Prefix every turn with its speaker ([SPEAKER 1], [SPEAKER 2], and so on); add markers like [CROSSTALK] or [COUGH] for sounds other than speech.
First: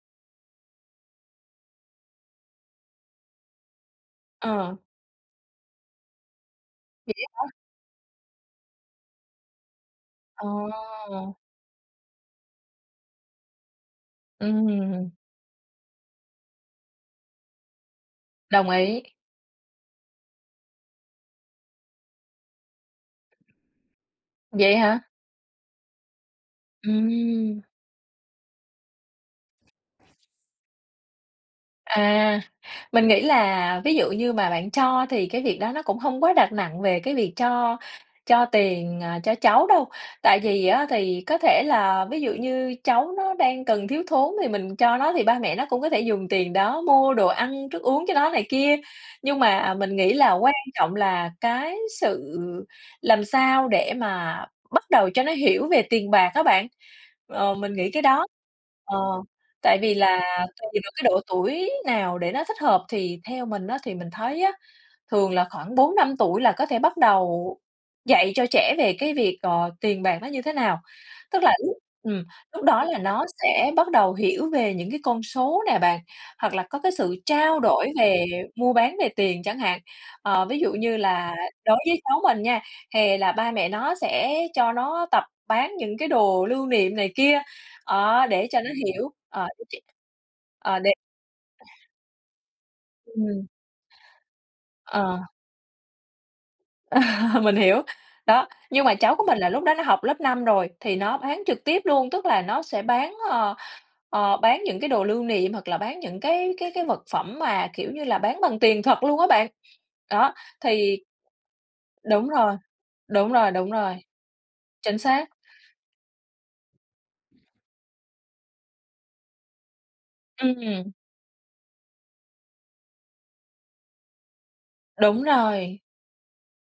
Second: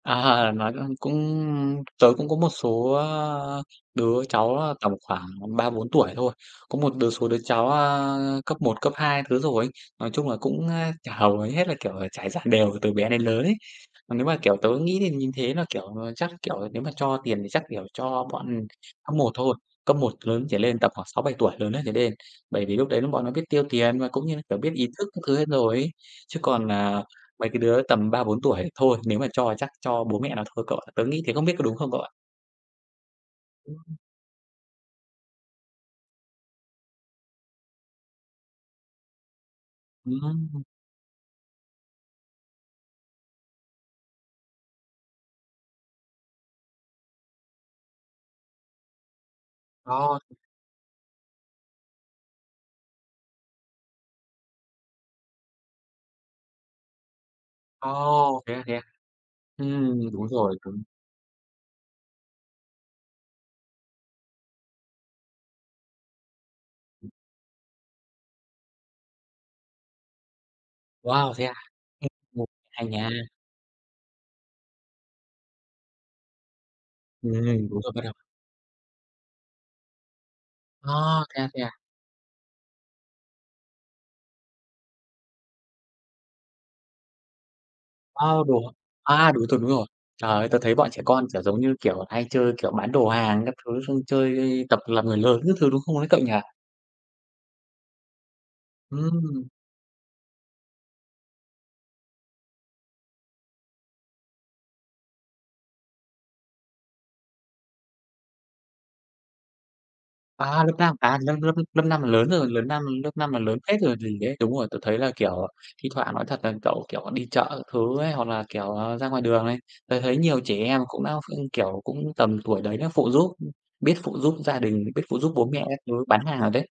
[SPEAKER 1] À, nói, ơ, cũng tớ cũng có một số, á, a, đứa cháu, a,
[SPEAKER 2] Ờ.
[SPEAKER 1] tầm khoảng 3-4 tuổi thôi. Có một đứa
[SPEAKER 2] Vậy
[SPEAKER 1] số đứa
[SPEAKER 2] á hả?
[SPEAKER 1] cháu, a, cấp 1, cấp 2 thứ rồi ấy. Nói chung là
[SPEAKER 2] Ờ.
[SPEAKER 1] cũng á [UNINTELLIGIBLE] hầu, ờ, hết là, kiểu, ờ, trải dàn đều từ bé đến lớn ấy. Còn nếu mà, kiểu,
[SPEAKER 2] Ừm
[SPEAKER 1] tớ nghĩ thì
[SPEAKER 2] hưm.
[SPEAKER 1] [UNINTELLIGIBLE] thế là, kiểu, à, chắc, kiểu, nếu mà cho tiền thì chắc, kiểu, cho bọn
[SPEAKER 2] Đồng ý.
[SPEAKER 1] cấp 1 thôi, cấp 1 lớn trở lên tầm khoảng 6-7 tuổi lớn ấy trở lên. Bởi vì lúc đấy lúc bọn nó biết tiêu tiền và cũng như là, kiểu, biết
[SPEAKER 2] Vậy
[SPEAKER 1] ý
[SPEAKER 2] hả?
[SPEAKER 1] thức các thứ hết rồi ấy. Chứ còn, à, mấy cái
[SPEAKER 2] Ừm.
[SPEAKER 1] đứa tầm 3-4 tuổi thì thôi, nếu mà cho thì chắc cho bố mẹ nó thôi cậu ạ. Tớ nghĩ thế không biết có đúng không cậu ạ?
[SPEAKER 2] À, mình nghĩ
[SPEAKER 1] Đúng
[SPEAKER 2] là ví
[SPEAKER 1] không?
[SPEAKER 2] dụ như mà bạn cho thì cái việc đó nó cũng hông quá đặt nặng về cái việc cho cho tiền, à, cho cháu đâu.
[SPEAKER 1] [UNINTELLIGIBLE]
[SPEAKER 2] Tại
[SPEAKER 1] Hừm.
[SPEAKER 2] vì á thì có thể là ví dụ như cháu nó đang cần, thiếu thốn thì mình cho nó, thì ba mẹ nó cũng có thể dùng tiền đó mua đồ ăn, thức uống cho nó này kia. Nhưng mà mình nghĩ
[SPEAKER 1] Ồ.
[SPEAKER 2] là quan trọng là cái sự làm sao để mà bắt đầu cho nó hiểu về tiền bạc á bạn, ờ, mình nghĩ cái đó
[SPEAKER 1] Ồ, thế à, thế à?
[SPEAKER 2] ờ, tại vì
[SPEAKER 1] Ừm,
[SPEAKER 2] là
[SPEAKER 1] đúng rồi,
[SPEAKER 2] tại vì
[SPEAKER 1] đúng.
[SPEAKER 2] được cái độ tuổi nào để nó thích hợp thì theo mình á thì mình thấy á, thường là khoảng 4-5 tuổi là có thể bắt
[SPEAKER 1] Ừm.
[SPEAKER 2] đầu dạy cho trẻ về cái việc, ờ, tiền bạc nó như thế nào.
[SPEAKER 1] Wow,
[SPEAKER 2] Tức
[SPEAKER 1] thế
[SPEAKER 2] là
[SPEAKER 1] à?
[SPEAKER 2] lúc ừm,
[SPEAKER 1] [UNINTELLIGIBLE]
[SPEAKER 2] lúc đó
[SPEAKER 1] Hay
[SPEAKER 2] là
[SPEAKER 1] nha.
[SPEAKER 2] nó sẽ bắt đầu hiểu về những cái con số nè bạn, hoặc là có cái sự trao
[SPEAKER 1] Ừm, đúng
[SPEAKER 2] đổi
[SPEAKER 1] rồi, bắt đầu.
[SPEAKER 2] về mua bán về tiền chẳng hạn. Ờ, ví dụ như
[SPEAKER 1] A,
[SPEAKER 2] là
[SPEAKER 1] thế à, thế à?
[SPEAKER 2] đối với cháu mình nha, hè là ba mẹ nó sẽ cho nó tập bán những cái đồ lưu niệm này kia, đó,
[SPEAKER 1] A,
[SPEAKER 2] để cho
[SPEAKER 1] đồ
[SPEAKER 2] nó
[SPEAKER 1] hả?
[SPEAKER 2] hiểu,
[SPEAKER 1] A, đồ
[SPEAKER 2] ờ,
[SPEAKER 1] thường
[SPEAKER 2] cái
[SPEAKER 1] đúng
[SPEAKER 2] chuyện
[SPEAKER 1] rồi. Trời ơi, tớ thấy
[SPEAKER 2] ờ,
[SPEAKER 1] bọn
[SPEAKER 2] để
[SPEAKER 1] trẻ con, kiểu, giống như, kiểu, à, hay chơi, kiểu, bán đồ hàng
[SPEAKER 2] Ừm.
[SPEAKER 1] các thứ xong chơi tập làm người
[SPEAKER 2] Ờ.
[SPEAKER 1] lớn các thứ, đúng không ấy cậu nhỉ?
[SPEAKER 2] [LAUGHS] Mình hiểu, đó, nhưng mà cháu của mình
[SPEAKER 1] Ừm.
[SPEAKER 2] là lúc đó nó học lớp 5 rồi thì nó bán trực tiếp luôn, tức là nó sẽ bán, ờ, ờ, bán những cái đồ lưu niệm, hoặc là bán những cái cái cái vật phẩm mà, kiểu như là, bán bằng tiền thật luôn á bạn. Đó,
[SPEAKER 1] À, lớp 5,
[SPEAKER 2] thì
[SPEAKER 1] à, lớp lớp lớp 5 là lớn
[SPEAKER 2] đúng
[SPEAKER 1] rồi,
[SPEAKER 2] rồi,
[SPEAKER 1] lớp năm lớp 5
[SPEAKER 2] đúng
[SPEAKER 1] là
[SPEAKER 2] rồi,
[SPEAKER 1] lớn
[SPEAKER 2] đúng
[SPEAKER 1] phết rồi
[SPEAKER 2] rồi.
[SPEAKER 1] còn gì đấy. Đúng rồi, tớ thấy
[SPEAKER 2] Chính
[SPEAKER 1] là,
[SPEAKER 2] xác.
[SPEAKER 1] kiểu, à, thi thoảng nói thật là cậu, kiểu, à, đi chợ các thứ ấy, hoặc là, kiểu, à, ra ngoài đường này, tớ thấy nhiều trẻ em
[SPEAKER 2] Ừm.
[SPEAKER 1] cũng đã ph kiểu, cũng tầm tuổi đấy nó phụ giúp, ưm, biết phụ giúp gia đình, biết phụ
[SPEAKER 2] Đúng
[SPEAKER 1] giúp bố mẹ các
[SPEAKER 2] rồi.
[SPEAKER 1] thứ bán hàng rồi đấy.